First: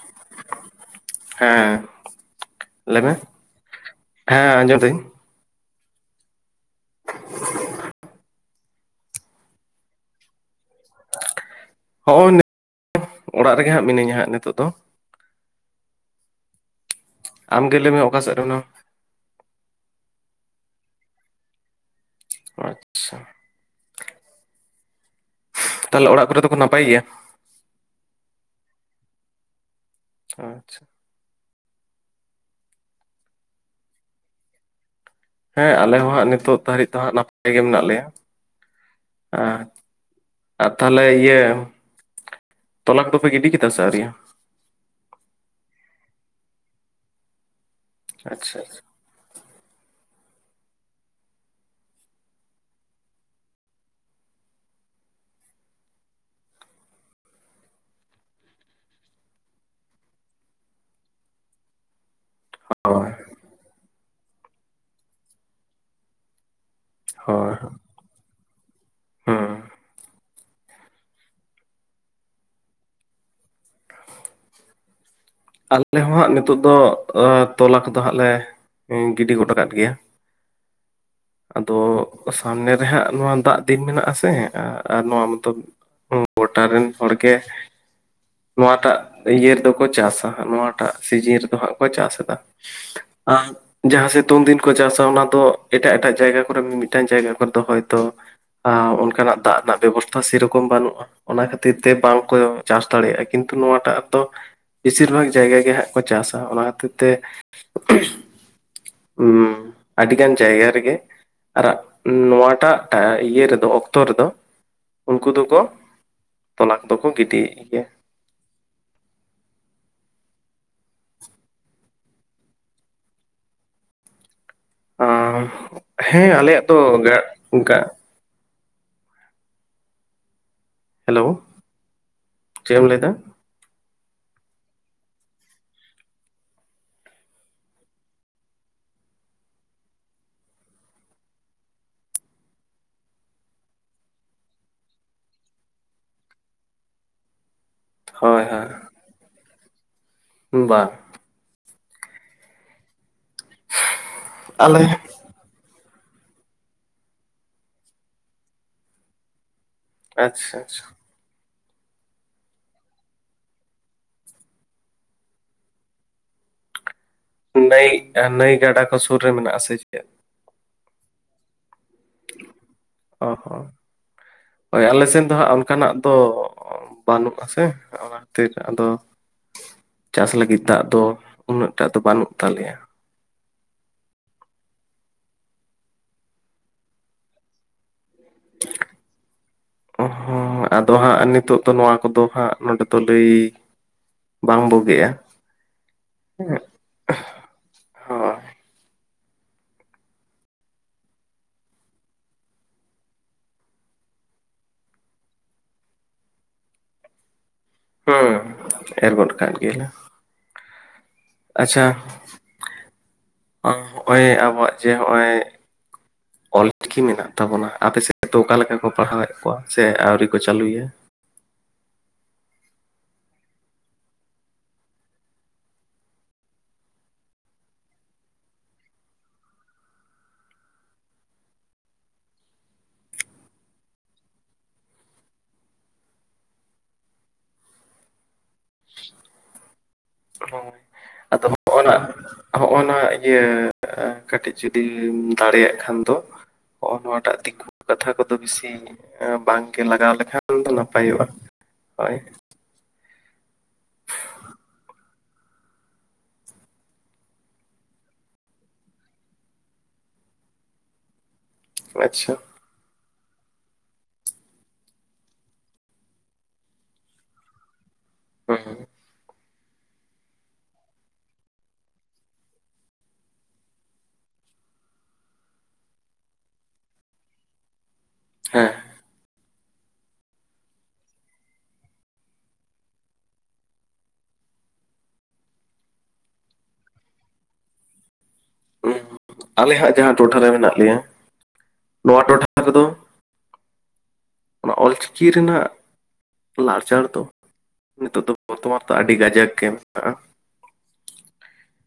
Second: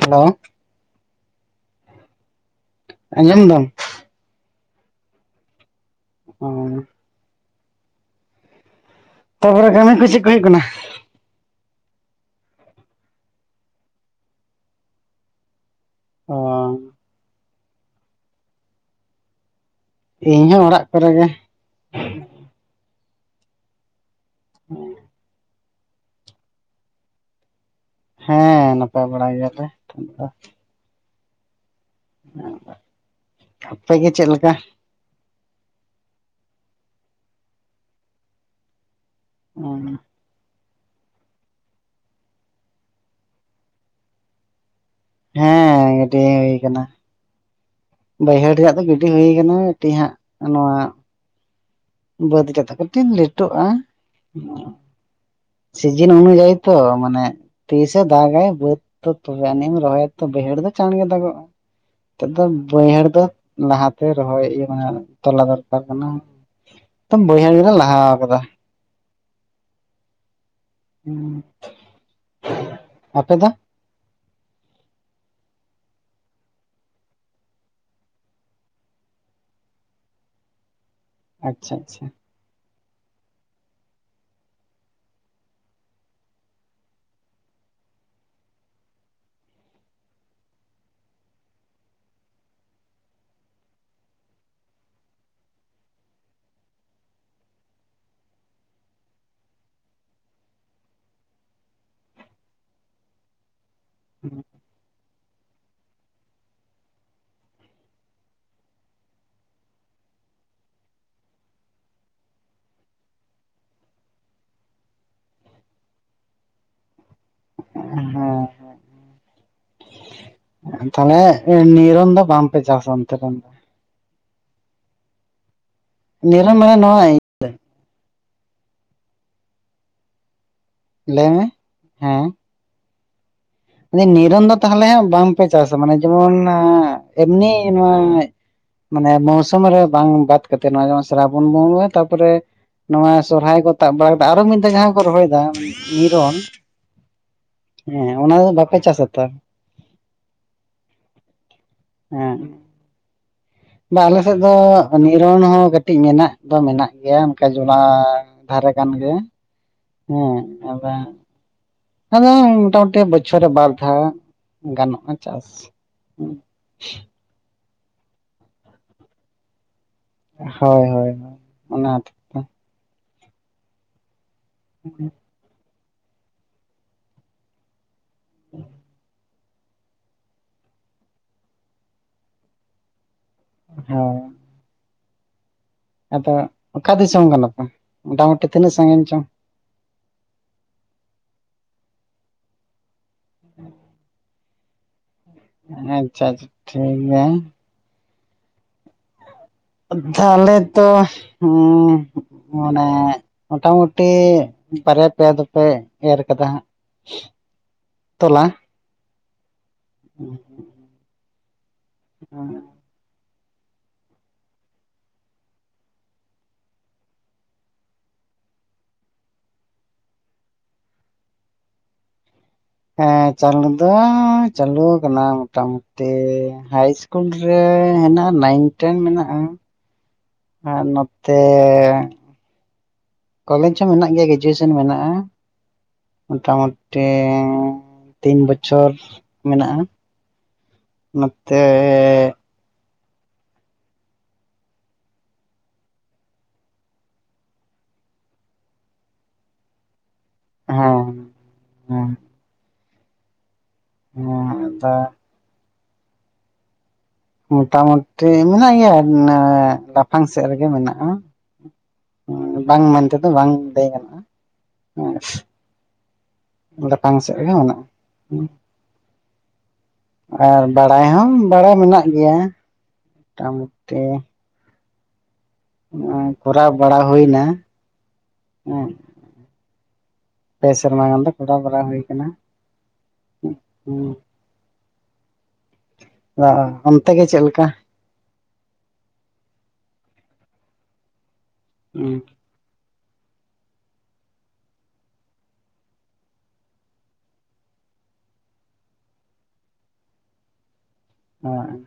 Hello ᱦᱮᱸ ᱞᱟᱹᱭ ᱢᱮ ᱟᱸᱡᱚᱢ ᱫᱟᱢ ᱾ ᱮᱸ ᱟᱸᱡᱚᱢᱮᱫᱟᱹᱧ ᱾ ᱚᱸᱻ, [inaudible] [unintelligible] ᱛᱟᱯᱚᱨᱮ ᱠᱟᱹᱢᱤ ᱠᱚ ᱪᱮᱫ ᱠᱚ? ᱦᱩᱭᱩᱜ ᱠᱟᱱᱟ ᱾ ᱦᱚᱸᱜᱼᱚᱭ ᱱᱤᱛ, ᱚᱲᱟᱜ ᱨᱮᱜᱮ ᱦᱟᱸᱜ ᱢᱤᱱᱟᱹᱧᱟ ᱦᱟᱸᱜ ᱱᱤᱛᱚᱜ ᱫᱚ ᱾ ᱚᱸᱻ ᱾ ᱟᱢ ᱜᱮ ᱞᱟᱹᱭ ᱢᱮ, ᱚᱠᱟ ᱥᱮᱫ ᱨᱮ ᱢᱮᱱᱟᱢᱟ? ᱤᱧ ᱦᱚᱸ, ᱚᱲᱟᱜ ᱠᱚᱨᱮ ᱜᱮ ᱾ ᱪᱚ ᱪ, ᱟᱪᱪᱷᱟ ᱪᱚᱜ ᱾ ᱦᱮᱸ [inaudible] [unintelligible] ᱛᱟᱦᱚᱞᱮ, ᱚᱲᱟᱜ ᱠᱚᱨᱮ ᱫᱚᱠᱚ ᱱᱟᱯᱟᱭ ᱜᱮᱭᱟ? ᱦᱮᱸᱻ, ᱱᱟᱯᱟᱭ ᱵᱟᱲᱟ ᱜᱮᱭᱟᱞᱮ ᱾ ᱟᱪᱪᱷᱟ [inaudible] ᱟᱯᱮᱜᱮ ᱪᱮᱜ ᱞᱮᱠᱟ? ᱦᱮᱸ, ᱟᱞᱮ ᱦᱚᱸ ᱦᱟᱸᱜ ᱱᱤᱛᱳᱜ ᱫᱷᱟᱹᱨᱤᱡ ᱫᱚ ᱦᱟᱸᱜ, ᱱᱟᱯᱟᱭ ᱜᱮ ᱢᱮᱱᱟᱜ ᱞᱮᱭᱟ ᱾ᱟᱸᱼᱦ, ᱾ ᱟᱼ ᱛᱟᱦᱚᱞᱮ ᱤᱭᱟᱹ, ᱛᱚᱞᱟ ᱠᱚᱫᱚ ᱯᱮ ᱜᱤᱰᱤ ᱠᱮᱫᱟ ᱥᱮ ᱟᱹᱣᱨᱤᱭᱟ? ᱦᱮᱸ ᱜᱟᱹᱰᱤ ᱦᱩᱭ ᱟᱠᱟᱱᱟ, ᱵᱟᱹᱭᱦᱟᱹᱲ ᱟᱪᱪᱷᱟ ᱨᱮᱭᱟᱜ ᱫᱚ ᱜᱤ ᱰᱤ ᱦᱩᱭ ᱟᱠᱟᱱᱟ, ᱢᱤᱴᱤᱡ ᱦᱟᱸᱜ ᱱᱚᱣᱟ ᱵᱟᱹᱫᱽ ᱨᱮ ᱫᱚ ᱠᱟᱹᱴᱤᱡ ᱞᱮᱴᱚᱜᱼᱟ ᱾ ᱥᱤᱡᱤᱱ ᱚᱱᱩᱡᱟᱭᱤ ᱛᱚ ᱢᱟᱱᱮ ᱛᱤᱥᱮ ᱫᱟᱜᱟᱭ ᱵᱟᱹᱫ ᱛᱚ ᱛᱚᱵᱮ ᱟᱹᱱᱤᱜ ᱮᱢ ᱨᱚᱦᱚᱭᱟ ᱛᱚ ᱵᱟᱹᱭᱦᱟᱹᱲ ᱫᱚ ᱪᱟᱬᱜᱮ ᱫᱟᱜᱚᱜᱼᱟ᱾ ᱱᱤᱛᱚᱜ ᱫᱚ ᱵᱟᱹᱭᱦᱟᱹᱲ ᱦᱳᱭ ᱫᱚ ᱞᱟᱦᱟᱛᱮ ᱨᱚᱦᱚᱭ ᱤᱭᱟᱹ ᱢᱟᱱᱮ ᱛᱚᱞᱟ ᱫᱚᱨᱠᱟᱨ ᱠᱟᱱᱟ᱾ ᱛᱚᱢ ᱵᱟᱹᱭᱦᱟᱹᱲ ᱦᱳᱭ ᱜᱮᱞᱮ ᱞᱟᱦᱟ ᱠᱟᱫᱟ᱾ ᱦᱩᱸ ᱦᱩ ᱟᱯᱮ ᱫᱚ? ᱟᱞᱮ ᱦᱚᱸ ᱦᱟᱸᱜ ᱱᱤᱛᱚᱜ ᱫᱚ ᱟᱸ ᱛᱚᱞᱟ ᱠᱚᱫᱚ ᱦᱟᱸᱜ ᱞᱮ ᱜᱤᱰᱤ ᱜᱚᱫᱷ ᱟᱠᱟᱫ ᱜᱮᱭᱟ᱾ [inaudible] ᱟᱪᱪᱷᱟ ᱟᱫᱚ ᱟᱪᱪᱷᱟ ᱥᱟᱢᱱᱮ ᱨᱮᱦᱟᱸᱜ ᱱᱚᱣᱟ ᱫᱟᱜᱽ ᱫᱤᱱ ᱢᱮᱱᱟᱜᱼ ᱟ ᱥᱮ ᱟ ᱟᱨ ᱱᱚᱣᱟ ᱢᱚᱛᱚ ᱦᱩ ᱜᱚᱴᱟ ᱨᱮᱱ ᱦᱚᱲ ᱜᱮ ᱱᱚᱣᱟᱴᱟᱜ ᱤᱭᱟᱹ ᱨᱮᱫᱚ ᱠᱚ ᱪᱟᱥᱟ ᱱᱚᱣᱟᱴᱟᱜ ᱥᱤᱡᱤᱱ ᱨᱮᱫᱚ ᱦᱟᱸᱜ ᱠᱚ ᱪᱟᱥ ᱮᱫᱟ ᱟᱨ ᱡᱟᱦᱟᱸ ᱥᱤᱛᱩᱝ ᱫᱤᱱ ᱠᱚ ᱪᱟᱥᱟ ᱚᱱᱟ ᱫᱚ ᱮᱴᱟᱜ ᱮᱴᱟᱜ ᱡᱟᱭᱜᱟ ᱠᱚᱨᱮ ᱢᱤᱼᱢᱤᱫᱴᱟᱱ ᱡᱟᱭᱜᱟ ᱠᱚᱨ ᱫᱚ ᱦᱚᱭᱛᱚ ᱟ ᱚᱱᱠᱟᱱᱟᱜ ᱫᱟᱜᱽ ᱨᱮᱱᱟᱜ ᱵᱮᱵᱚᱥᱛᱷᱟ ᱥᱮᱨᱚᱠᱚᱢ ᱵᱟᱹᱱᱩᱜᱼᱟ᱾ ᱚᱱᱟ ᱠᱷᱟᱹᱛᱤᱨ ᱛᱮ ᱵᱟᱝᱠᱚ ᱪᱟᱥ ᱫᱟᱲᱮᱭᱟᱜᱼᱟ ᱠᱤᱱᱛᱩ ᱱᱚᱶᱟᱴᱟᱜ ᱫᱚ ᱵᱮᱥᱤᱨ ᱵᱷᱟᱜᱽ ᱡᱟᱭᱜᱟ ᱜᱮ ᱦᱟᱸᱜ ᱠᱚ ᱪᱟᱥᱟ ᱚᱱᱟ ᱠᱷᱟᱹᱛᱤᱨ ᱛᱮ ᱦᱩ ᱟᱹᱰᱤᱜᱟᱱ ᱪᱟᱭᱜᱟ ᱨᱮᱜᱮ ᱟᱨᱟᱜ ᱱᱚᱣᱟᱴᱟᱜ ᱴᱟ ᱤᱭᱟᱹ ᱨᱮᱫᱚ ᱚᱠᱛᱚ ᱨᱮᱫᱚ ᱩᱱᱠᱩ ᱫᱚᱠᱚ ᱛᱚᱞᱟ ᱠᱚᱫᱚ ᱠᱚ ᱜᱤᱰᱤᱭᱮᱜ ᱜᱮᱭᱟ᱾ ᱦᱮᱸ ᱦᱮᱸ ᱛᱟᱦᱞᱮ ᱮ ᱱᱤᱨᱚᱱ ᱫᱚ ᱵᱟᱝᱯᱮ ᱪᱟᱥᱟ ᱚᱱᱛᱮ ᱨᱮᱱ ᱫᱚ ᱟᱦ ᱦᱮᱸ ᱱᱤᱨᱚᱱ ᱟᱞᱮᱭᱟᱜ ᱢᱟᱱᱮ ᱫᱚ ᱱᱚᱣᱟ ᱜᱟᱜ ᱜᱟᱜ ᱞᱟᱹᱭ ᱢᱮ ᱦᱮᱸ ᱪᱮᱜ ᱮᱢ ᱞᱟᱭ ᱫᱟ? ᱱᱤᱨᱚᱱ ᱫᱚ ᱛᱟᱦᱚᱞᱮ ᱦᱟᱸᱜ ᱵᱟᱝᱯᱮ ᱪᱟᱥᱟ ᱢᱟᱱᱮ ᱡᱮᱢᱚᱱ ᱮᱢᱱᱤ ᱱᱚᱣᱟ ᱢᱟᱱᱮ ᱢᱳᱣᱥᱚᱢ ᱨᱮ ᱵᱟᱝ ᱵᱟᱛ ᱠᱟᱛᱮᱜ ᱱᱚᱣᱟ ᱡᱮᱢᱚᱱ ᱥᱨᱟᱵᱚᱱ ᱵᱚᱱ ᱨᱚᱦᱚᱭᱟ ᱛᱟᱨᱯᱚᱨᱮ ᱱᱚᱣᱟ ᱥᱚᱨᱦᱟᱭ ᱠᱚ ᱛᱟᱵ ᱵᱟᱲᱟ ᱠᱟᱛᱮᱫ ᱟᱨ ᱦᱚᱸ ᱢᱤᱫ ᱫᱷᱟᱣ ᱡᱟᱦᱟᱸ ᱠᱚ ᱨᱚᱦᱚᱭᱮᱫᱟ ᱱᱤᱨᱚᱱ ᱦᱮᱸ ᱦᱳᱭ ᱦᱳᱭ ᱥᱮᱛᱟ ᱦᱩᱸ ᱵᱟᱝ ᱦᱮᱸ ᱵᱟᱝ ᱟᱞᱮ ᱥᱮᱫᱽ ᱫᱚ ᱟᱞᱮ ᱱᱤ ᱱᱤᱨᱚᱱ ᱦᱚᱸ ᱠᱟᱹᱴᱤᱡᱽ ᱢᱮᱱᱟᱜ ᱫᱚ ᱢᱮᱱᱟᱜ ᱜᱮᱭᱟ ᱚᱱᱠᱟ ᱡᱚᱞᱟ ᱫᱷᱟᱨᱮ ᱠᱟᱱ ᱜᱮᱭᱟ᱾ ᱦᱮᱸ ᱟᱪᱪᱷᱟ ᱟᱪᱪᱷᱟ ᱟᱵᱟᱝ ᱟᱫᱚ ᱢᱚᱴᱟ ᱢᱩᱴᱤ ᱵᱚᱪᱷᱚᱨ ᱨᱮ ᱵᱟᱨ ᱫᱷᱟᱣ ᱜᱟᱱᱚᱜᱼᱟ ᱪᱟᱥ [unintelligible] ᱱᱟᱹᱭ ᱱᱟᱹᱭ ᱜᱟᱰᱟ ᱠᱚ ᱥᱩᱨ ᱨᱮ ᱢᱮᱱᱟᱜ ᱟᱥᱮ ᱪᱮᱫ? ᱦᱳᱭ ᱦᱳᱭ ᱚᱱᱟ [unintelligible] ᱚ ᱦᱚᱸ ᱦᱳᱭ ᱟᱞᱮ ᱥᱮᱱ ᱫᱚ ᱦᱟᱸᱜ ᱚᱱᱠᱟᱱᱟᱜ ᱫᱚ ᱚ ᱵᱟᱹᱱᱩᱜ ᱟᱥᱮ ᱚᱱᱟ ᱠᱷᱟᱹᱛᱤᱨ ᱟᱫᱚ ᱪᱟᱥ ᱞᱟᱹᱜᱤᱫ ᱫᱟᱜᱽ ᱫᱚ ᱩᱱᱟᱹᱜᱴᱟ ᱫᱚ ᱵᱟᱹᱱᱩᱜ ᱛᱟᱞᱮᱭᱟ᱾ [unintelligible] ᱟᱫᱚ ᱚᱠᱟ ᱫᱤᱥᱚᱢ ᱠᱟᱱᱟᱯᱮ ᱢᱚᱴᱟ ᱢᱩᱴᱤ ᱛᱤᱱᱟᱹᱜ ᱥᱟᱺᱜᱤᱧ ᱪᱚᱝ? ᱚᱦᱚᱸ ᱟᱫᱚ ᱦᱟᱸᱜ ᱱᱤᱛᱚᱜ ᱫᱚ ᱱᱚᱣᱟ ᱠᱚᱫᱚ ᱦᱟᱸᱜ ᱱᱚᱸᱰᱮ ᱫᱚ ᱞᱟᱹᱭ ᱵᱟᱝ ᱵᱩᱜᱤᱜᱼᱟ ᱟᱪᱪᱷᱟ ᱟᱪᱪᱷᱟ ᱴᱷᱤᱠ ᱜᱮᱭᱟ᱾ ᱦᱳᱭ ᱛᱟᱦᱚᱞᱮ ᱛᱚ ᱦᱩᱸ ᱢᱟᱱᱮ ᱢᱟᱴᱟ ᱢᱩᱴᱤ ᱵᱟᱨᱭᱟ ᱯᱮᱭᱟ ᱫᱚᱯᱮ ᱮᱨ ᱠᱟᱫᱟ ᱦᱟᱸᱜ ᱛᱚᱞᱟ ᱦᱩᱸ ᱮᱨ ᱜᱚᱫ ᱠᱟᱫ ᱜᱮᱭᱟ ᱞᱮ ᱟᱪᱪᱷᱟ [unintelligible] ᱟᱸ ᱦᱚᱸᱜᱼᱚᱭ ᱟᱵᱚᱣᱟᱜ ᱡᱮ ᱦᱚᱸᱜᱼᱚᱭ [inaudible] ᱚᱞ ᱪᱤᱠᱤ ᱢᱮᱱᱟᱜ ᱛᱟᱵᱚᱱᱟ ᱟᱯᱮ ᱥᱮᱫ ᱫᱚ ᱚᱠᱟ ᱞᱮᱠᱟ ᱠᱚ ᱯᱟᱲᱦᱟᱣᱮᱫ ᱠᱚᱣᱟ, ᱥᱮ ᱟᱹᱣᱨᱤ ᱠᱚ ᱪᱟᱹᱞᱩᱭᱟ? ᱦᱮᱸ ᱪᱟᱹᱞᱩ ᱫᱚ ᱪᱟᱹᱞᱩ ᱟᱠᱟᱱᱟ ᱢᱚᱴᱟ ᱢᱩᱴᱤ ᱦᱟᱭ ᱤᱥᱼᱼ ᱠᱩᱞ ᱨᱮ ᱦᱮᱱᱟᱜᱼᱟ, ᱱᱟᱭᱤᱱ ᱴᱮᱱ ᱢᱮᱱᱟᱜᱼᱟ ᱾ ᱦᱟᱸᱜ ᱱᱚᱛᱮᱼᱼ ᱠᱚᱞᱮᱡᱽ ᱦᱚᱸ ᱢᱮᱱᱟᱜ ᱜᱮᱭᱟ ᱜᱨᱮᱡᱩᱭᱮᱥᱚᱱ ᱢᱮᱱᱟᱜᱼᱟ ᱾ ᱢᱚᱴᱟ ᱢᱩᱴᱤ ᱛᱤᱱ ᱵᱚᱪᱷᱚᱨ ᱢᱮᱱᱟᱜᱼᱟ ᱾ ᱳ ᱟᱫᱚ ᱦᱚᱜᱼ ᱱᱟ [unintelligible] ᱱᱚᱜᱼᱚ ᱱᱟ ᱤᱭᱟᱹ ᱠᱟᱹᱴᱤᱡ ᱡᱩᱫᱤᱢ ᱫᱟᱲᱮᱭᱟᱜ ᱠᱷᱟᱱ ᱫᱚ ᱾ ᱱᱚᱜᱼᱚ ᱱᱚᱣᱟᱴᱟᱜ ᱫᱤᱠᱩ ᱠᱟᱛᱷᱟ ᱠᱚᱫᱚ ᱵᱤᱥᱤ ᱮᱸ ᱵᱟᱝᱜᱮ ᱞᱟᱜᱟᱣ ᱞᱮᱠᱷᱟᱱᱼᱼ ᱠᱷᱟᱱ ᱫᱚ ᱦᱮᱸ ᱱᱟᱯᱟᱭᱚᱜᱼᱟ, ᱦᱮᱸ ᱦᱳᱭᱼᱼ ᱦᱚᱸ ᱟᱫᱚᱼᱼ ᱢᱚᱴᱟᱢᱩᱴᱤ ᱢᱮᱱᱟᱜ ᱜᱮᱭᱟ [unintelligible] ᱞᱟᱯᱷᱟᱝ ᱥᱮᱫ ᱨᱮᱜᱮ ᱢᱮᱱᱟᱜᱼᱟ ᱾ ᱟᱪᱪᱷᱟ ᱾ ᱵᱟᱝ ᱢᱮᱱ ᱛᱮᱫᱚ ᱵᱟᱝ ᱞᱟᱹᱭ ᱜᱟᱱᱚᱜᱼᱟ, ᱦᱚᱸ [unintelligible] ᱞᱟᱯᱷᱟᱝ ᱥᱮᱫ ᱨᱮᱜᱮ ᱢᱮᱱᱟᱜᱼᱟ, ᱦᱩᱸᱼᱼ ᱦᱩᱸ, ᱟᱨ ᱵᱟᱲᱟᱭ ᱦᱚᱸ ᱵᱟᱲᱟᱭ ᱢᱮᱱᱟᱜ ᱜᱮᱭᱟ ᱢᱚᱴᱟᱢᱩᱴᱤ ᱾ ᱱᱚᱜ-ᱚᱭ ᱠᱚᱨᱟᱣ ᱵᱟᱲᱟ ᱦᱩᱭᱮᱱᱟ, ᱦᱮᱸ ᱦᱮᱸᱼᱼ ᱯᱮ ᱥᱮᱨᱢᱟ ᱜᱟᱱ ᱫᱚ ᱠᱚᱨᱟᱣ ᱵᱟᱨᱟ ᱦᱩᱭ ᱟᱠᱟᱱᱟ ᱾ ᱟᱫᱚ [unintelligible] ᱚᱱᱛᱮ ᱜᱮ ᱪᱮᱫᱞᱮᱠᱟ? ᱩᱸ ᱟᱞᱮ ᱦᱟᱸᱜ ᱡᱟᱦᱟᱸ ᱴᱚᱴᱷᱟ ᱨᱮ ᱢᱮᱱᱟᱜ ᱞᱮᱭᱟ, ᱦᱮᱸ ᱱᱚᱣᱟ ᱴᱚᱴᱷᱟᱼᱼ ᱨᱮᱫᱚ ᱚᱱᱟ [unintelligible] ᱚᱞᱪᱤᱠᱤ ᱨᱮᱱᱟᱜᱼᱼ ᱞᱟᱲᱪᱟᱲ ᱫᱚ, ᱱᱤᱛᱚᱜ ᱫᱚ ᱵᱚᱨᱛᱚᱢᱟᱱ ᱫᱚ ᱟᱹᱰᱤ ᱠᱟᱡᱟᱠ ᱜᱮ ᱢᱮᱱᱟᱜᱼᱟ ᱾ ᱦᱮᱸ ᱾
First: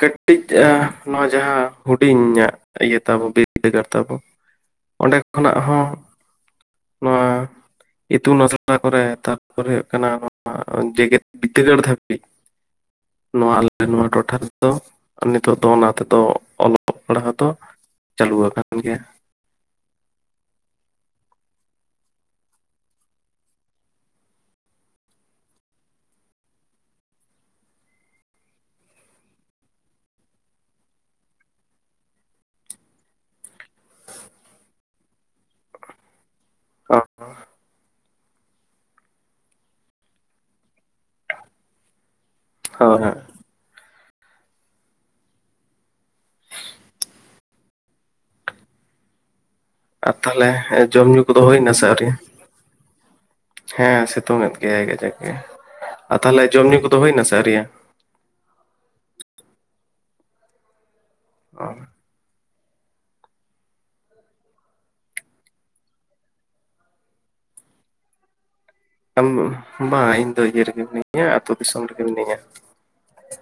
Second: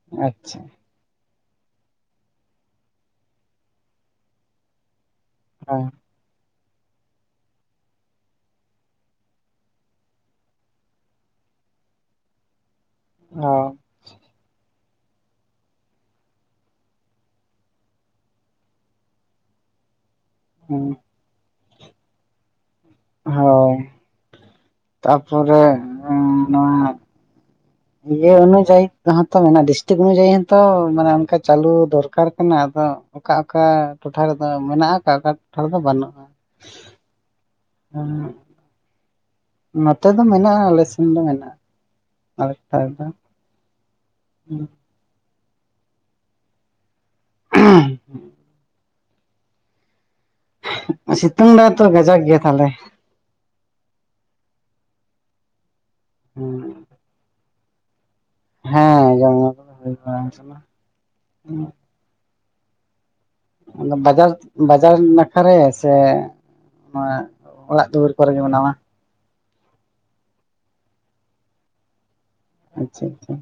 ᱠᱟᱹᱴᱤᱡ ᱟᱪᱪᱷᱟ ᱟᱼᱼ ᱱᱚᱣᱟ ᱡᱟᱦᱟᱸ ᱦᱩᱰᱤᱧᱟᱜ ᱤᱭᱟᱹ ᱛᱟᱵᱚ ᱵᱤᱨᱫᱟᱹᱜᱟᱲ ᱛᱟᱵᱚ, ᱚᱸᱰᱮᱼᱼ ᱠᱷᱚᱱᱟᱜ ᱦᱚ, ᱦᱳᱭ ᱸ ᱱᱚᱣᱟᱼᱼ ᱤᱛᱩᱱ ᱟᱥᱲᱟ ᱠᱚᱨᱮ ᱛᱟᱨᱯᱚᱨ ᱦᱩᱭᱩᱜ ᱠᱟᱱᱟ ᱱᱚᱣᱟ ᱾ [unintelligible] ᱡᱮᱜᱮᱫ ᱵᱤᱫᱽᱫᱟᱹᱜᱟᱲ ᱫᱷᱟᱹᱵᱤᱡ ᱱᱚᱣᱟ ᱟᱞᱮ ᱱᱚᱣᱟ ᱴᱚᱴᱷᱟᱼᱼ ᱫᱚ, ᱱᱤᱛᱚᱜ ᱫᱚ ᱚᱱᱟ ᱛᱮᱫᱚ ᱚᱞᱚᱜ ᱯᱟᱲᱦᱟᱣ ᱫᱚ ᱪᱟᱹᱞᱩ ᱟᱠᱟᱱ ᱜᱮᱭᱟ ᱾ ᱦᱮᱸ [unintelligible] ᱦᱳᱭ, ᱛᱟᱨᱯᱚᱨᱮ ᱚᱸ ᱱᱚᱣᱟᱼᱼ ᱤᱭᱟᱹ ᱚᱱᱩᱡᱟᱭᱤ ᱦᱚᱸᱛᱚ ᱢᱮᱱᱟᱜᱼᱟ, ᱰᱤᱥᱴᱤᱠ ᱚᱱᱩᱡᱟᱭᱤ ᱦᱚᱸᱛᱚ ᱢᱟᱱᱮ ᱚᱱᱠᱟ ᱪᱟᱹᱞᱩ ᱫᱚᱨᱠᱟᱨ ᱠᱟᱱᱟ ᱟᱫᱚ ᱾ ᱚᱠᱟ ᱚᱠᱟ ᱴᱚᱴᱷᱟ ᱨᱮᱫᱚ ᱢᱮᱱᱟᱜᱼᱟ, ᱚᱠᱟ ᱚᱠᱟ ᱴᱚᱴᱷᱟ ᱨᱮᱫᱚ ᱵᱟᱹᱱᱩᱜᱼᱟ ᱾ [unintelligible] ᱦᱩᱸ ᱾ ᱱᱚᱛᱮ ᱫᱚ ᱢᱮᱱᱟᱜᱼᱟ ᱟᱞᱮ ᱥᱮᱱ ᱫᱚ ᱢᱮᱱᱟᱜᱼᱟ, ᱟᱞᱮ ᱴᱚᱴᱷᱟ ᱨᱮᱫᱚ ᱦᱳᱭ ᱾ ᱦᱩᱸ ᱾ ᱦᱮᱸ [unintelligible] ᱟᱨ ᱛᱟᱦᱚᱞᱮ ᱡᱚᱢ ᱧᱩ ᱠᱚᱫᱚ ᱥᱤᱛᱩᱝ ᱦᱩᱭ ᱫᱟᱭ ᱛᱚ ᱱᱟᱥᱮ ᱟᱹᱣᱨᱤᱭᱟ? ᱠᱟᱡᱟᱠ ᱜᱮ ᱛᱟᱦᱚᱞᱮ ᱦᱮᱸ ᱥᱤᱛᱩᱝ ᱮᱫ ᱜᱮᱭᱟᱭ ᱠᱟᱡᱟᱠ ᱜᱮ, ᱟᱨ ᱛᱟᱦᱚᱞᱮ ᱡᱚᱢ ᱧᱩ ᱠᱚᱫᱚ ᱦᱩᱭ ᱱᱟᱥᱮ ᱟᱹᱣᱨᱤᱭᱟ? ᱦᱮᱸ ᱡᱚᱢ ᱧᱩ ᱦᱩᱭ ᱵᱟᱲᱟ ᱠᱟᱱᱟ ᱾ ᱚ ᱵᱟᱡᱟᱨ ᱵᱟᱡᱟᱨ ᱱᱟᱠᱷᱟ ᱨᱮ ᱥᱮᱼᱼ ᱱᱚᱣᱟ ᱚᱲᱟᱜ ᱫᱩᱣᱟᱹᱨ ᱠᱚᱨᱮᱜᱮ ᱢᱟᱱᱟᱣᱟ ᱾ [unintelligible] ᱵᱟᱝ ᱤᱧ ᱫᱚ ᱤᱭᱟᱹ ᱨᱮᱜᱮ ᱢᱤᱱᱟᱹᱧᱟ, ᱟᱹᱛᱩ ᱫᱤᱥᱚᱢ ᱨᱮᱜᱮ ᱢᱤᱱᱟᱹᱧᱟ ᱾ ᱟᱪᱪᱷᱟ ᱟᱪᱪᱷᱟ,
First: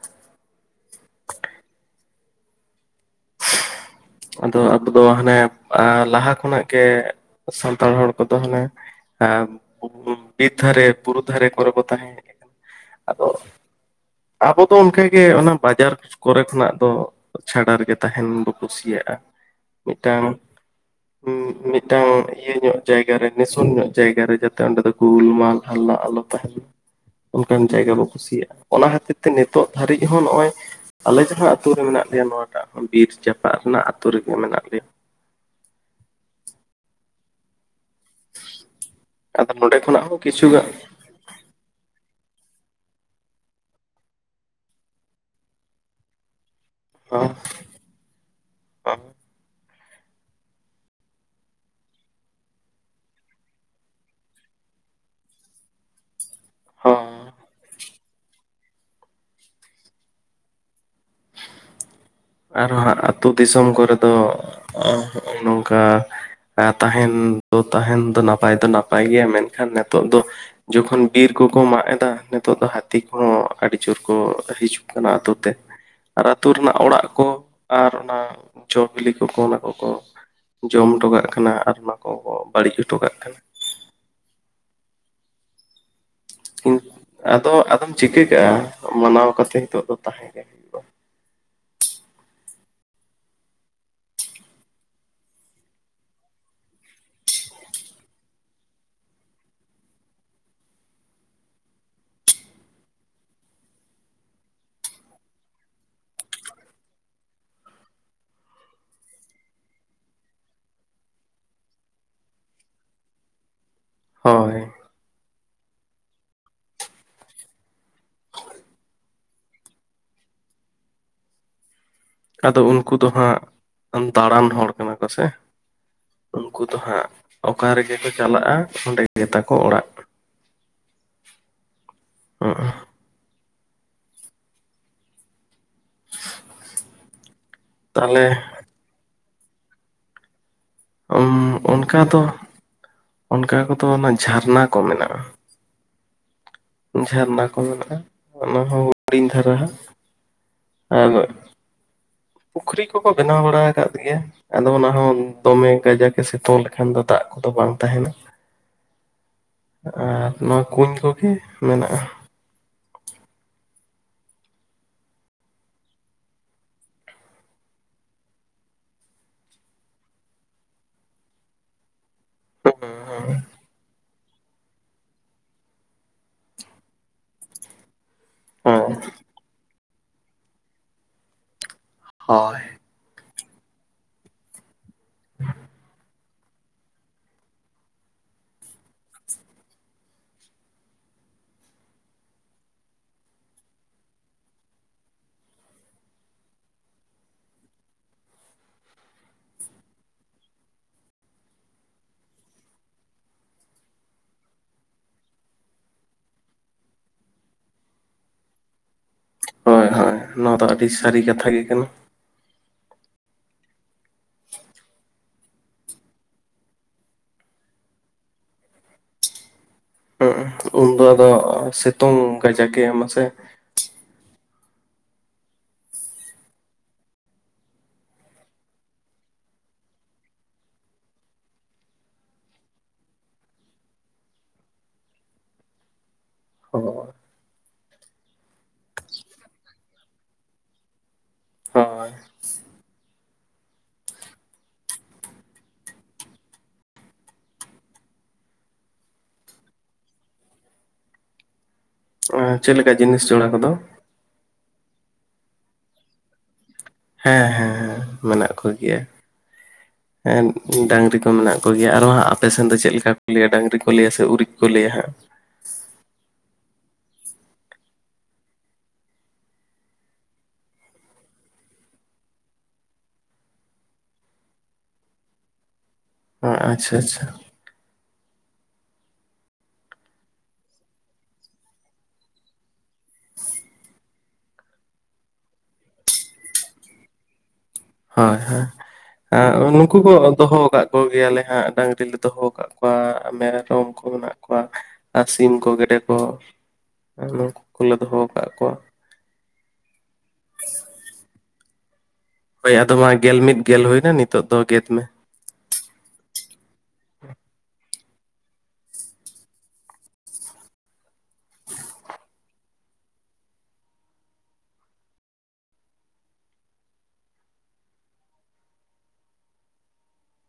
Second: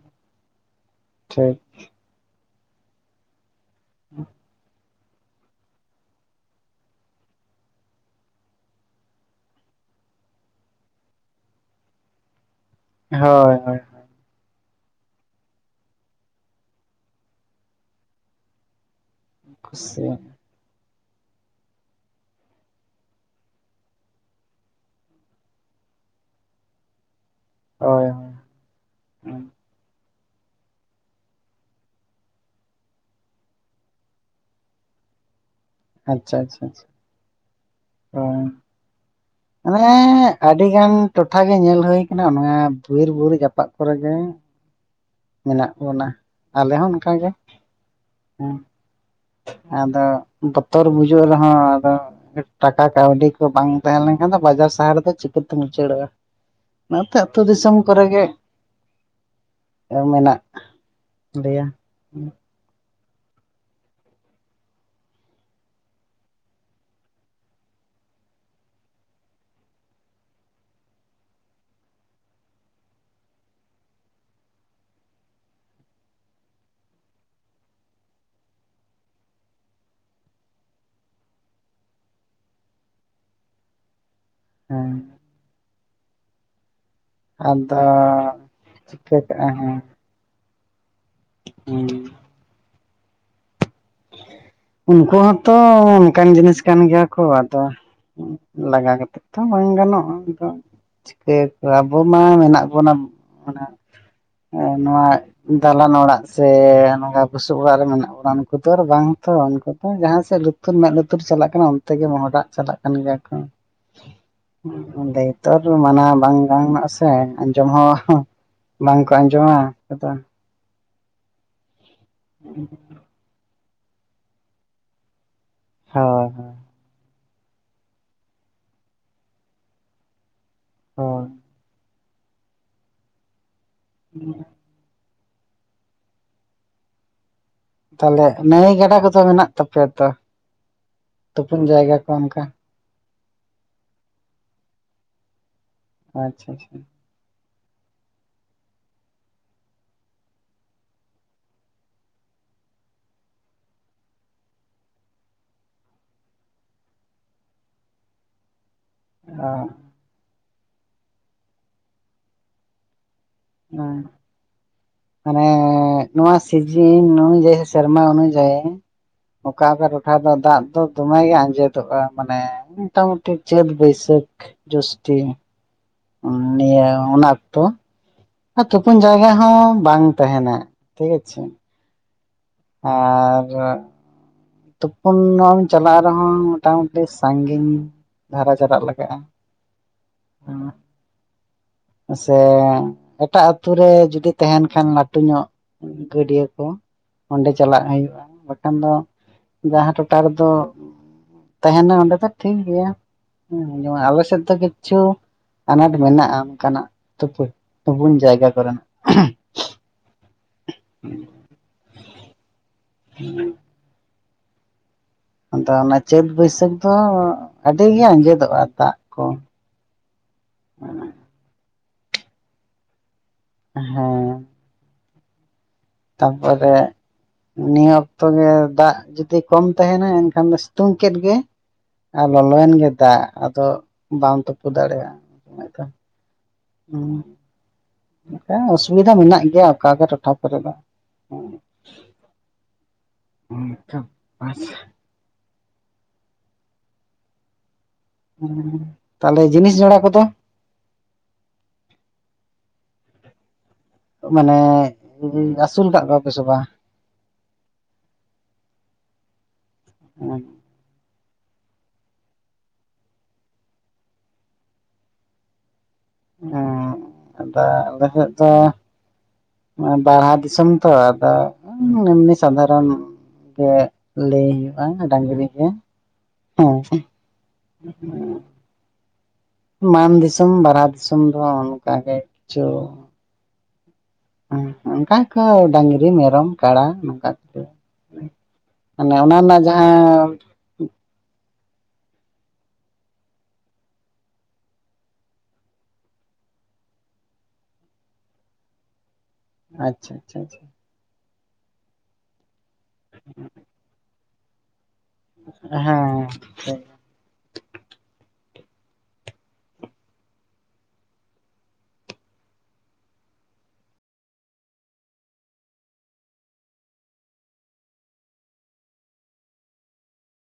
ᱴᱷᱤᱠ ᱾ ᱟᱫᱚ ᱟᱵᱚ ᱫᱚ ᱦᱟᱱᱮ ᱟᱸ ᱞᱟᱦᱟ ᱠᱷᱚᱱᱟᱜ ᱜᱮ ᱥᱟᱱᱛᱟᱲ ᱦᱚᱲ ᱠᱚᱫᱚ ᱦᱟᱱᱮᱼᱼ [unintelligible] ᱵᱤᱨ ᱫᱷᱟᱨᱮ ᱵᱩᱨᱩ ᱫᱷᱟᱨᱮ ᱠᱚᱨᱮ ᱠᱚ ᱛᱟᱦᱮᱸ ᱦᱮᱼᱼ ᱟᱫᱚ, ᱦᱳᱭ ᱦᱳᱭ ᱟᱵᱚ ᱫᱚ ᱚᱱᱠᱟᱜᱮ ᱚᱱᱟ ᱵᱟᱡᱟᱨ ᱠᱚᱨᱮ ᱠᱷᱚᱱᱟᱜ ᱫᱚᱼᱼ ᱪᱷᱟᱰᱟ ᱨᱮᱜᱮ ᱛᱟᱸᱦᱮᱱ ᱵᱚ ᱠᱩᱥᱤᱭᱟᱜᱼᱟ, ᱠᱩᱥᱤ ᱢᱤᱫᱴᱟᱝᱼᱼ ᱢᱤᱫᱴᱟᱝ ᱤᱭᱟᱹ ᱧᱚᱜ ᱡᱟᱭᱜᱟ ᱨᱮ ᱱᱤᱥᱚᱱ ᱧᱚᱜ ᱡᱟᱭᱜᱟᱮ ᱡᱟᱛᱮ ᱚᱸᱰᱮ ᱫᱚ ᱜᱳᱞᱢᱟᱞ ᱦᱟᱢᱞᱟ ᱟᱞᱚ ᱛᱟᱦᱮᱱ ᱚᱱᱠᱟᱱ ᱡᱟᱭᱜᱟ ᱵᱚ ᱦᱳᱭ ᱦᱳᱭ ᱠᱩᱥᱤᱭᱟᱜᱼᱟ ᱚᱱᱟ ᱠᱷᱟᱹᱛᱤᱨ ᱛᱮ ᱦᱳᱭ ᱱᱤᱛᱚᱜ ᱫᱷᱟᱹᱨᱤᱡ ᱦᱚᱸ ᱱᱚᱜᱼᱚᱭ ᱟᱞᱮ ᱡᱟᱦᱟᱸ ᱟᱛᱩ ᱨᱮ ᱢᱮᱱᱟᱜ ᱞᱮᱭᱟ ᱱᱚᱣᱟᱴᱟᱜ ᱵᱤᱨ ᱡᱟᱯᱟᱜ ᱨᱮᱱᱟᱜ ᱟᱹᱛᱩ ᱨᱮᱜᱮ ᱢᱮᱱᱟᱜ ᱞᱮᱭᱟ ᱟᱪᱪᱷᱟ ᱪᱷᱟ ᱪᱷᱟ ᱚ ᱟᱫᱚ ᱱᱚᱸᱰᱮ ᱢᱟᱱᱮ ᱠᱷᱚᱱᱟᱜ ᱦᱚᱸ ᱠᱤᱪᱷᱩ ᱟᱹᱰᱤ ᱜᱟᱱ ᱴᱚᱴᱷᱟ ᱜᱮ ᱧᱮᱞ ᱦᱳᱭ ᱠᱟᱱᱟ ᱱᱚᱣᱟ ᱵᱤᱨᱵᱩᱨᱩ ᱡᱟᱯᱟᱜ ᱠᱚᱨᱮ ᱜᱮ ᱢᱮᱱᱟᱜ ᱵᱚᱱᱟ ᱟᱞᱮ ᱦᱚᱸ ᱚᱱᱠᱟᱜᱮ ᱦᱮᱸ ᱦᱚᱸ ᱟᱫᱚ ᱵᱚᱛᱚᱨ ᱵᱩᱡᱩᱜ ᱨᱮᱦᱚᱸ ᱟᱫᱚ ᱴᱟᱠᱟ ᱠᱟᱹᱣᱰᱤ ᱠᱚ ᱵᱟᱝ ᱛᱟᱦᱮᱸ ᱞᱮᱱᱠᱷᱟᱱ ᱫᱚ ᱵᱟᱡᱟᱨ ᱥᱟᱦᱟᱨ ᱨᱮᱫᱚ ᱪᱤᱠᱟᱹᱛᱮᱢ ᱩᱪᱟᱹᱲᱚᱜᱼᱟ ᱦᱚᱸ ᱚᱱᱟᱛᱮ ᱟᱹᱛᱩ ᱫᱤᱥᱚᱢ ᱠᱚᱨᱮ ᱜᱮ ᱢᱮᱱᱟᱜ ᱞᱮᱭᱟ ᱦᱩ ᱟᱨᱦᱚ ᱦᱟᱜ ᱟᱹᱛᱩ ᱫᱤᱥᱚᱢ ᱠᱚᱨᱮ ᱫᱚ ᱦᱚᱜ ᱱᱚᱝᱠᱟ ᱮ ᱛᱟᱦᱮᱱ ᱫᱚ ᱛᱟᱦᱮᱱ ᱫᱚ ᱱᱟᱯᱟᱭ ᱫᱚ ᱱᱟᱯᱟᱭ ᱜᱮᱭᱟ ᱢᱮᱱᱠᱷᱟᱱ ᱱᱮᱛᱚᱜ ᱫᱚ ᱡᱚᱠᱷᱚᱱ ᱵᱤᱨ ᱠᱚᱠᱚ ᱢᱟᱜ ᱮᱫᱟ ᱱᱤᱛᱚᱜ ᱫᱚ ᱦᱟᱹᱛᱤ ᱠᱚᱦᱚᱸ ᱟᱹᱰᱤ ᱡᱳᱨ ᱠᱚ ᱦᱤᱡᱩᱜ ᱠᱟᱱᱟ ᱟ ᱟᱛᱳ ᱛᱮ ᱟᱨ ᱟᱹᱛᱩ ᱨᱮᱱᱟᱜ ᱚᱲᱟᱜ ᱠᱚ ᱟᱨ ᱚᱱᱟ ᱡᱚ ᱵᱤᱞᱤ ᱠᱚᱠᱚ ᱚᱱᱟ ᱠᱚᱠᱚ ᱡᱚᱢ ᱴᱚᱠᱟᱜ ᱠᱟᱱᱟ ᱟᱨ ᱚᱱᱟ ᱠᱚ ᱠᱚ ᱵᱟᱹᱲᱤᱡ ᱦᱚᱴᱚᱠᱟᱜ ᱠᱟᱱᱟ ᱦᱩᱸ ᱠᱤᱱ ᱟᱫᱚ ᱟᱫᱚᱢ ᱪᱤᱠᱟᱹ ᱠᱟᱜᱼᱟ ᱪᱤᱠᱟᱹ ᱢᱟᱱᱟᱣ ᱠᱟᱜᱼᱟ ᱠᱟᱛᱮ ᱱᱤᱛᱚᱜ ᱫᱚ ᱛᱟᱦᱮᱸ ᱜᱮ ᱦᱩᱭᱩᱜᱼᱟ᱾ ᱦᱩᱸ ᱩᱱᱠᱩ ᱦᱚᱸᱛᱚ ᱚᱱᱠᱟᱱ ᱡᱤᱱᱤᱥ ᱠᱟᱱ ᱜᱮᱭᱟ ᱠᱚ ᱟᱫᱚ ᱞᱟᱜᱟ ᱠᱟᱛᱮᱜ ᱛᱚ ᱵᱟᱝ ᱜᱟᱱᱚᱜᱼᱟ ᱟᱫᱚ ᱪᱤᱠᱟᱹᱭᱟ ᱠᱚ ᱟᱵᱚ ᱢᱟ ᱢᱮᱱᱟᱜ ᱵᱚᱱᱟ ᱚᱱᱟ ᱮ ᱱᱚᱣᱟ ᱫᱟᱞᱟᱱ ᱚᱲᱟᱜ ᱥᱮ ᱱᱚᱠᱟ ᱵᱩᱥᱩᱵ ᱚᱲᱟᱜ ᱨᱮ ᱢᱮᱱᱟᱜ ᱵᱚᱱᱟ ᱱᱩᱠᱩ ᱫᱚ ᱟᱨ ᱵᱟᱝ ᱛᱚ ᱵᱟᱝ ᱩᱱᱠᱩ ᱫᱚ ᱡᱟᱦᱟᱸ ᱥᱮᱫ ᱞᱩᱛᱩᱨ ᱢᱮᱫ ᱞᱩᱛᱩᱨ ᱪᱟᱞᱟᱜ ᱠᱟᱱᱟ ᱚᱱᱛᱮ ᱜᱮ ᱢᱚᱦᱰᱟᱜ ᱪᱟᱞᱟᱜ ᱠᱟᱱ ᱜᱮᱭᱟ ᱠᱚ᱾ ᱦᱳᱭ ᱞᱟᱹᱭ ᱛᱚᱨ ᱢᱟᱱᱟ ᱵᱟᱝ ᱜᱟᱱᱚᱜ ᱟᱥᱮ ᱟᱸᱡᱚᱢ ᱦᱚᱸᱼᱼ ᱵᱟᱝᱠᱚ ᱟᱸᱡᱚᱢᱟ ᱟ ᱩᱱᱠᱩᱫᱚ ᱟᱫᱚ ᱩᱱᱠᱩ ᱫᱚ ᱦᱟᱸᱜ ᱫᱟᱬᱟᱱ ᱦᱚᱲ ᱠᱟᱱᱟ ᱠᱚᱥᱮ ᱦᱳᱭ ᱦᱳᱭ ᱩᱱᱠᱩ ᱫᱚ ᱦᱟᱸᱜ ᱚᱠᱟ ᱨᱮᱜᱮ ᱠᱚ ᱪᱟᱞᱟᱜᱼᱟ ᱚᱸᱰᱮ ᱜᱮᱛᱟ ᱠᱚ ᱚᱲᱟᱜ᱾ ᱦᱚᱭ [unintelligible] [unintelligible] ᱛᱟᱞᱮ ᱛᱟᱦᱚᱞᱮ ᱱᱟᱹᱭ ᱜᱟᱰᱟ ᱠᱚᱫᱚ ᱢᱮᱱᱟᱜ ᱛᱟᱯᱮᱭᱟ ᱛᱚ? ᱟ. ᱢ ᱛᱩᱯᱩᱱ ᱡᱟᱭᱜᱟ ᱚᱱᱠᱟ ᱠᱚ ᱫᱚ ᱚᱱᱠᱟ ᱠᱚᱫᱚ ᱚᱱᱟ ᱡᱷᱟᱨᱱᱟ ᱠᱚ ᱢᱮᱱᱟᱜᱼᱟ᱾ ᱟᱪᱪᱷᱟ ᱪᱷᱟ᱾ ᱡᱷᱟᱨᱱᱟ ᱠᱚ ᱢᱮᱱᱟᱜᱼᱟ ᱚᱱᱟ ᱦᱚᱸ ᱦᱩᱰᱤᱧ ᱫᱷᱟᱨᱟ ᱟᱜ ᱟᱨᱼᱼ ᱯᱩᱠᱷᱨᱤ ᱠᱚᱠᱚ ᱵᱮᱱᱟᱣ ᱵᱟᱲᱟ ᱠᱟᱫ ᱜᱮᱭᱟ᱾ ᱟᱫᱚ ᱚᱱᱟ ᱦᱚᱸ ᱫᱚᱢᱮ ᱠᱟᱡᱟᱠᱮ ᱥᱤᱛᱩᱝ ᱞᱮᱠᱷᱟᱱ ᱫᱚ ᱫᱟᱜ ᱠᱚᱫᱚ ᱵᱟᱝ ᱛᱟᱦᱮᱱᱟ᱾ ᱚ ᱟᱨ ᱱᱚᱣᱟ ᱠᱩᱧ ᱠᱚᱜᱮ ᱢᱮᱱᱟᱜᱼᱟ᱾ ᱚ ᱢᱟᱱᱮ ᱱᱚᱣᱟ ᱥᱤᱡᱤᱱ ᱱᱩᱭᱡᱮᱥᱮ ᱨᱮᱢᱟ ᱚᱱᱩᱡᱟᱭᱤ ᱚᱠᱟ ᱚᱠᱟ ᱴᱚᱴᱷᱟ ᱫᱚ ᱫᱟᱜ ᱫᱚ ᱫᱚᱢᱮ ᱜᱮ ᱟᱸᱡᱮᱫ ᱛᱚᱜᱼᱟ ᱢᱟᱱᱮ ᱢᱚᱴᱟᱢᱩᱴᱤ ᱪᱟᱹᱛ ᱵᱟᱹᱭᱥᱟᱹᱠᱷ ᱡᱳᱥᱴᱤ ᱚ ᱱᱤᱭᱟᱹ ᱚᱱᱟ ᱚᱠᱛᱚ ᱟᱨ ᱦᱮᱸ ᱛᱩᱯᱩᱱ ᱡᱟᱭᱜᱟ ᱦᱚᱸ ᱵᱟᱝ ᱛᱟᱦᱮᱱᱟ ᱴᱷᱤᱠ ᱟᱪᱷᱮ᱾ ᱦᱚᱭ ᱟᱨ ᱛᱩᱯᱩᱱ ᱮᱢ ᱪᱟᱞᱟᱜᱼᱟᱼᱼ ᱨᱮᱦᱚᱸ ᱢᱚᱴᱟᱢᱩᱴᱤ ᱥᱟᱺᱜᱤᱧ ᱫᱷᱟᱨᱟ ᱪᱟᱞᱟᱜ ᱞᱟᱜᱟᱜᱼᱟᱼᱼ [inaudible] ᱥᱮ ᱮᱴᱟᱜ ᱟᱛᱩᱨ ᱨᱮ ᱡᱩᱫᱤ ᱛᱟᱦᱮᱱ ᱠᱷᱟᱱ ᱞᱟᱹᱴᱩ ᱧᱚᱜᱼᱼ ᱜᱟᱹᱰᱭᱟᱹ ᱠᱚ ᱚᱸᱰᱮ ᱪᱟᱞᱟᱜ ᱦᱩᱭᱩᱜᱼᱟ᱾ ᱵᱟᱠᱷᱟᱱ ᱫᱚᱼᱼ [unintelligible] ᱡᱟᱦᱟᱸ ᱴᱚᱴᱷᱟ ᱨᱮᱫᱚ ᱛᱟᱦᱮᱱᱟ ᱚᱸᱰᱮ ᱫᱚ ᱴᱷᱤᱠ ᱜᱮᱭᱟ᱾ ᱦᱮᱸ ᱡᱮᱢᱚᱱ ᱟᱞ ᱥᱮ ᱫᱚ ᱠᱤᱪᱷᱩᱼᱼ ᱟᱱᱟᱴ ᱢᱮᱱᱟᱜᱼᱟ ᱚᱱᱠᱟᱱᱟᱜ ᱛᱩᱯ ᱛᱩᱯᱩᱱ ᱢᱟᱭᱜᱟ ᱠᱚᱨᱮᱱᱟᱼᱜ᱾ ᱦᱳᱭ ᱦᱳᱭ ᱱᱚᱣᱟ ᱫᱚ ᱟᱹᱰᱤ ᱥᱟᱹᱨᱤ ᱠᱟᱛᱷᱟ ᱜᱮ ᱠᱟᱱᱟ᱾ [inaudible] ᱟᱫᱚ ᱚᱱᱮ ᱪᱟᱹᱛ ᱵᱟᱹᱭᱥᱟᱹᱠᱷ ᱫᱚ ᱟᱹᱰᱤ ᱜᱮ ᱟᱸᱡᱮᱫᱚᱜᱼᱟ, ᱫᱟᱜ ᱠᱚ᱾ [unintelligible] ᱩᱱᱫᱚ ᱟᱫᱚ ᱥᱤᱛᱩᱝ ᱠᱟᱡᱟᱠ ᱜᱮ ᱢᱟᱥᱮ [inaudible] ᱛᱟ ᱯᱚᱨᱮ ᱱᱤᱭᱟᱹ ᱚᱠᱛᱚ ᱜᱮ ᱫᱟᱜ ᱡᱩᱫᱤ ᱠᱚᱢ ᱛᱟᱦᱮᱱᱟ᱾ ᱮᱱᱠᱷᱟᱱ ᱫᱚ ᱥᱤᱛᱩᱝ ᱠᱮᱫ ᱜᱮ ᱟᱨ ᱞᱚᱞᱚᱭᱮᱱ ᱜᱮ ᱫᱟᱜ ᱟᱫᱚ ᱵᱟᱢ ᱛᱩᱯᱩ ᱫᱟᱲᱮᱭᱟᱜᱼᱟ᱾ [unintelligible] ᱦᱳᱭ [inaudible] ᱱᱚᱝᱠᱟ ᱚᱥᱩᱵᱤᱫᱷᱟ ᱢᱮᱱᱟᱜ ᱜᱮᱭᱟ ᱚᱠᱟ [unintelligible] ᱴᱚᱴᱷᱟ ᱠᱚᱨᱮ ᱫᱚ᱾ ᱦᱳᱭ [unintelligible] [unintelligible] ᱛᱟᱦᱚᱞᱮ ᱡᱤᱱᱤᱥ ᱡᱚᱲᱟ ᱠᱚᱫᱚ? ᱪᱮᱫ ᱞᱮᱠᱟ ᱡᱤᱱᱤᱥ ᱡᱚᱲᱟ ᱠᱚᱫᱚ? ᱢᱟᱱᱮ [unintelligible] ᱟᱹᱥᱩᱞ ᱠᱟᱜ ᱠᱚᱣᱟ ᱯᱮᱥᱮ ᱵᱟᱝ? ᱦᱮᱸ ᱦᱮᱸ ᱦᱮᱸᱼ ᱢᱮᱱᱟᱜ ᱠᱚᱜᱮᱭᱟ ᱾ ᱮᱱ ᱰᱟᱹᱟᱝᱨᱤ ᱠᱚ ᱢᱮᱱᱟᱜ ᱠᱚᱜᱮᱭᱟ ᱾ ᱟᱨᱚ ᱦᱟᱸᱜ ᱟᱯᱮ ᱥᱮᱱ ᱫᱚ ᱪᱮᱫ ᱞᱮᱠᱟ ᱠᱚ ᱞᱟᱹᱭᱟ᱾ ᱰᱟᱹᱟᱝᱨᱤ ᱠᱚ ᱞᱟᱹᱭᱟ ᱥᱮ ᱩᱨᱤᱡ ᱠᱚ ᱞᱟᱹᱭᱟ ᱦᱟᱸᱜᱼᱼ [unintelligible] ᱟᱫᱚ ᱟᱞᱮᱥᱮᱫ ᱫᱚ ᱵᱟᱲᱦᱟ ᱫᱤᱥᱚᱢ ᱛᱚ, ᱟᱫᱚ ᱮᱢᱱᱤ ᱥᱟᱫᱷᱟᱨᱚᱱᱼᱼ ᱜᱮ ᱞᱟᱹᱭ ᱦᱩᱭᱩᱜᱼᱟ᱾ ᱰᱟᱝᱨᱤ ᱜᱮ᱾ ᱟᱸ ᱦᱮᱸ ᱟᱪᱪᱷᱟ - ᱟᱪᱪᱷᱟ [inaudible] ᱢᱟᱱ ᱫᱤᱥᱚᱢ, ᱵᱟᱨᱟᱫ ᱫᱤᱥᱚᱢ, ᱫᱚ ᱚᱱᱠᱟᱜᱮ ᱠᱤᱪᱷᱩ ᱦᱮᱸ ᱚᱱᱠᱟ ᱠᱚ ᱰᱟᱹᱝᱨᱤ, ᱢᱮᱨᱚᱢ, ᱠᱟᱲᱟ, ᱱᱚᱝᱠᱟ ᱦᱳᱭ ᱢᱟᱱᱮ - ᱚᱱᱟ ᱨᱮᱱᱟᱜ ᱦᱳᱭ ᱱᱩᱠᱩ ᱠᱚ ᱡᱟᱦᱟᱸ ᱫᱚᱦᱚ ᱟᱠᱟᱫ ᱠᱚ ᱜᱮᱭᱟᱞᱮ ᱦᱟᱸᱜ ᱰᱟᱹᱝᱨᱤ ᱞᱮ ᱫᱚᱦᱚ ᱟᱠᱟᱜ ᱠᱚᱣᱟ᱾ ᱢᱮᱨᱚᱢ ᱠᱚ ᱢᱮᱱᱟᱜ ᱠᱚᱣᱟ ᱟᱨ ᱥᱤᱢ ᱠᱚ ᱜᱮᱰᱮ ᱠᱚ ᱱᱩᱠᱩ ᱠᱚᱞᱮ ᱫᱚᱦᱚ ᱠᱟᱜ ᱠᱚᱣᱟ᱾ ᱟᱪᱪᱷᱟ - ᱟᱪᱪᱷᱟ ᱪᱷᱟ ᱪᱷᱟ᱾ ᱦᱳᱭ ᱟᱫᱚ ᱢᱟ ᱜᱮᱞ ᱢᱤᱫ ᱜᱮᱞ ᱦᱩᱭ ᱮᱱᱟ ᱱᱤᱛᱚᱜ ᱫᱚ ᱜᱮᱫ ᱢᱮ ᱦᱮᱸ ᱛᱟᱹᱭ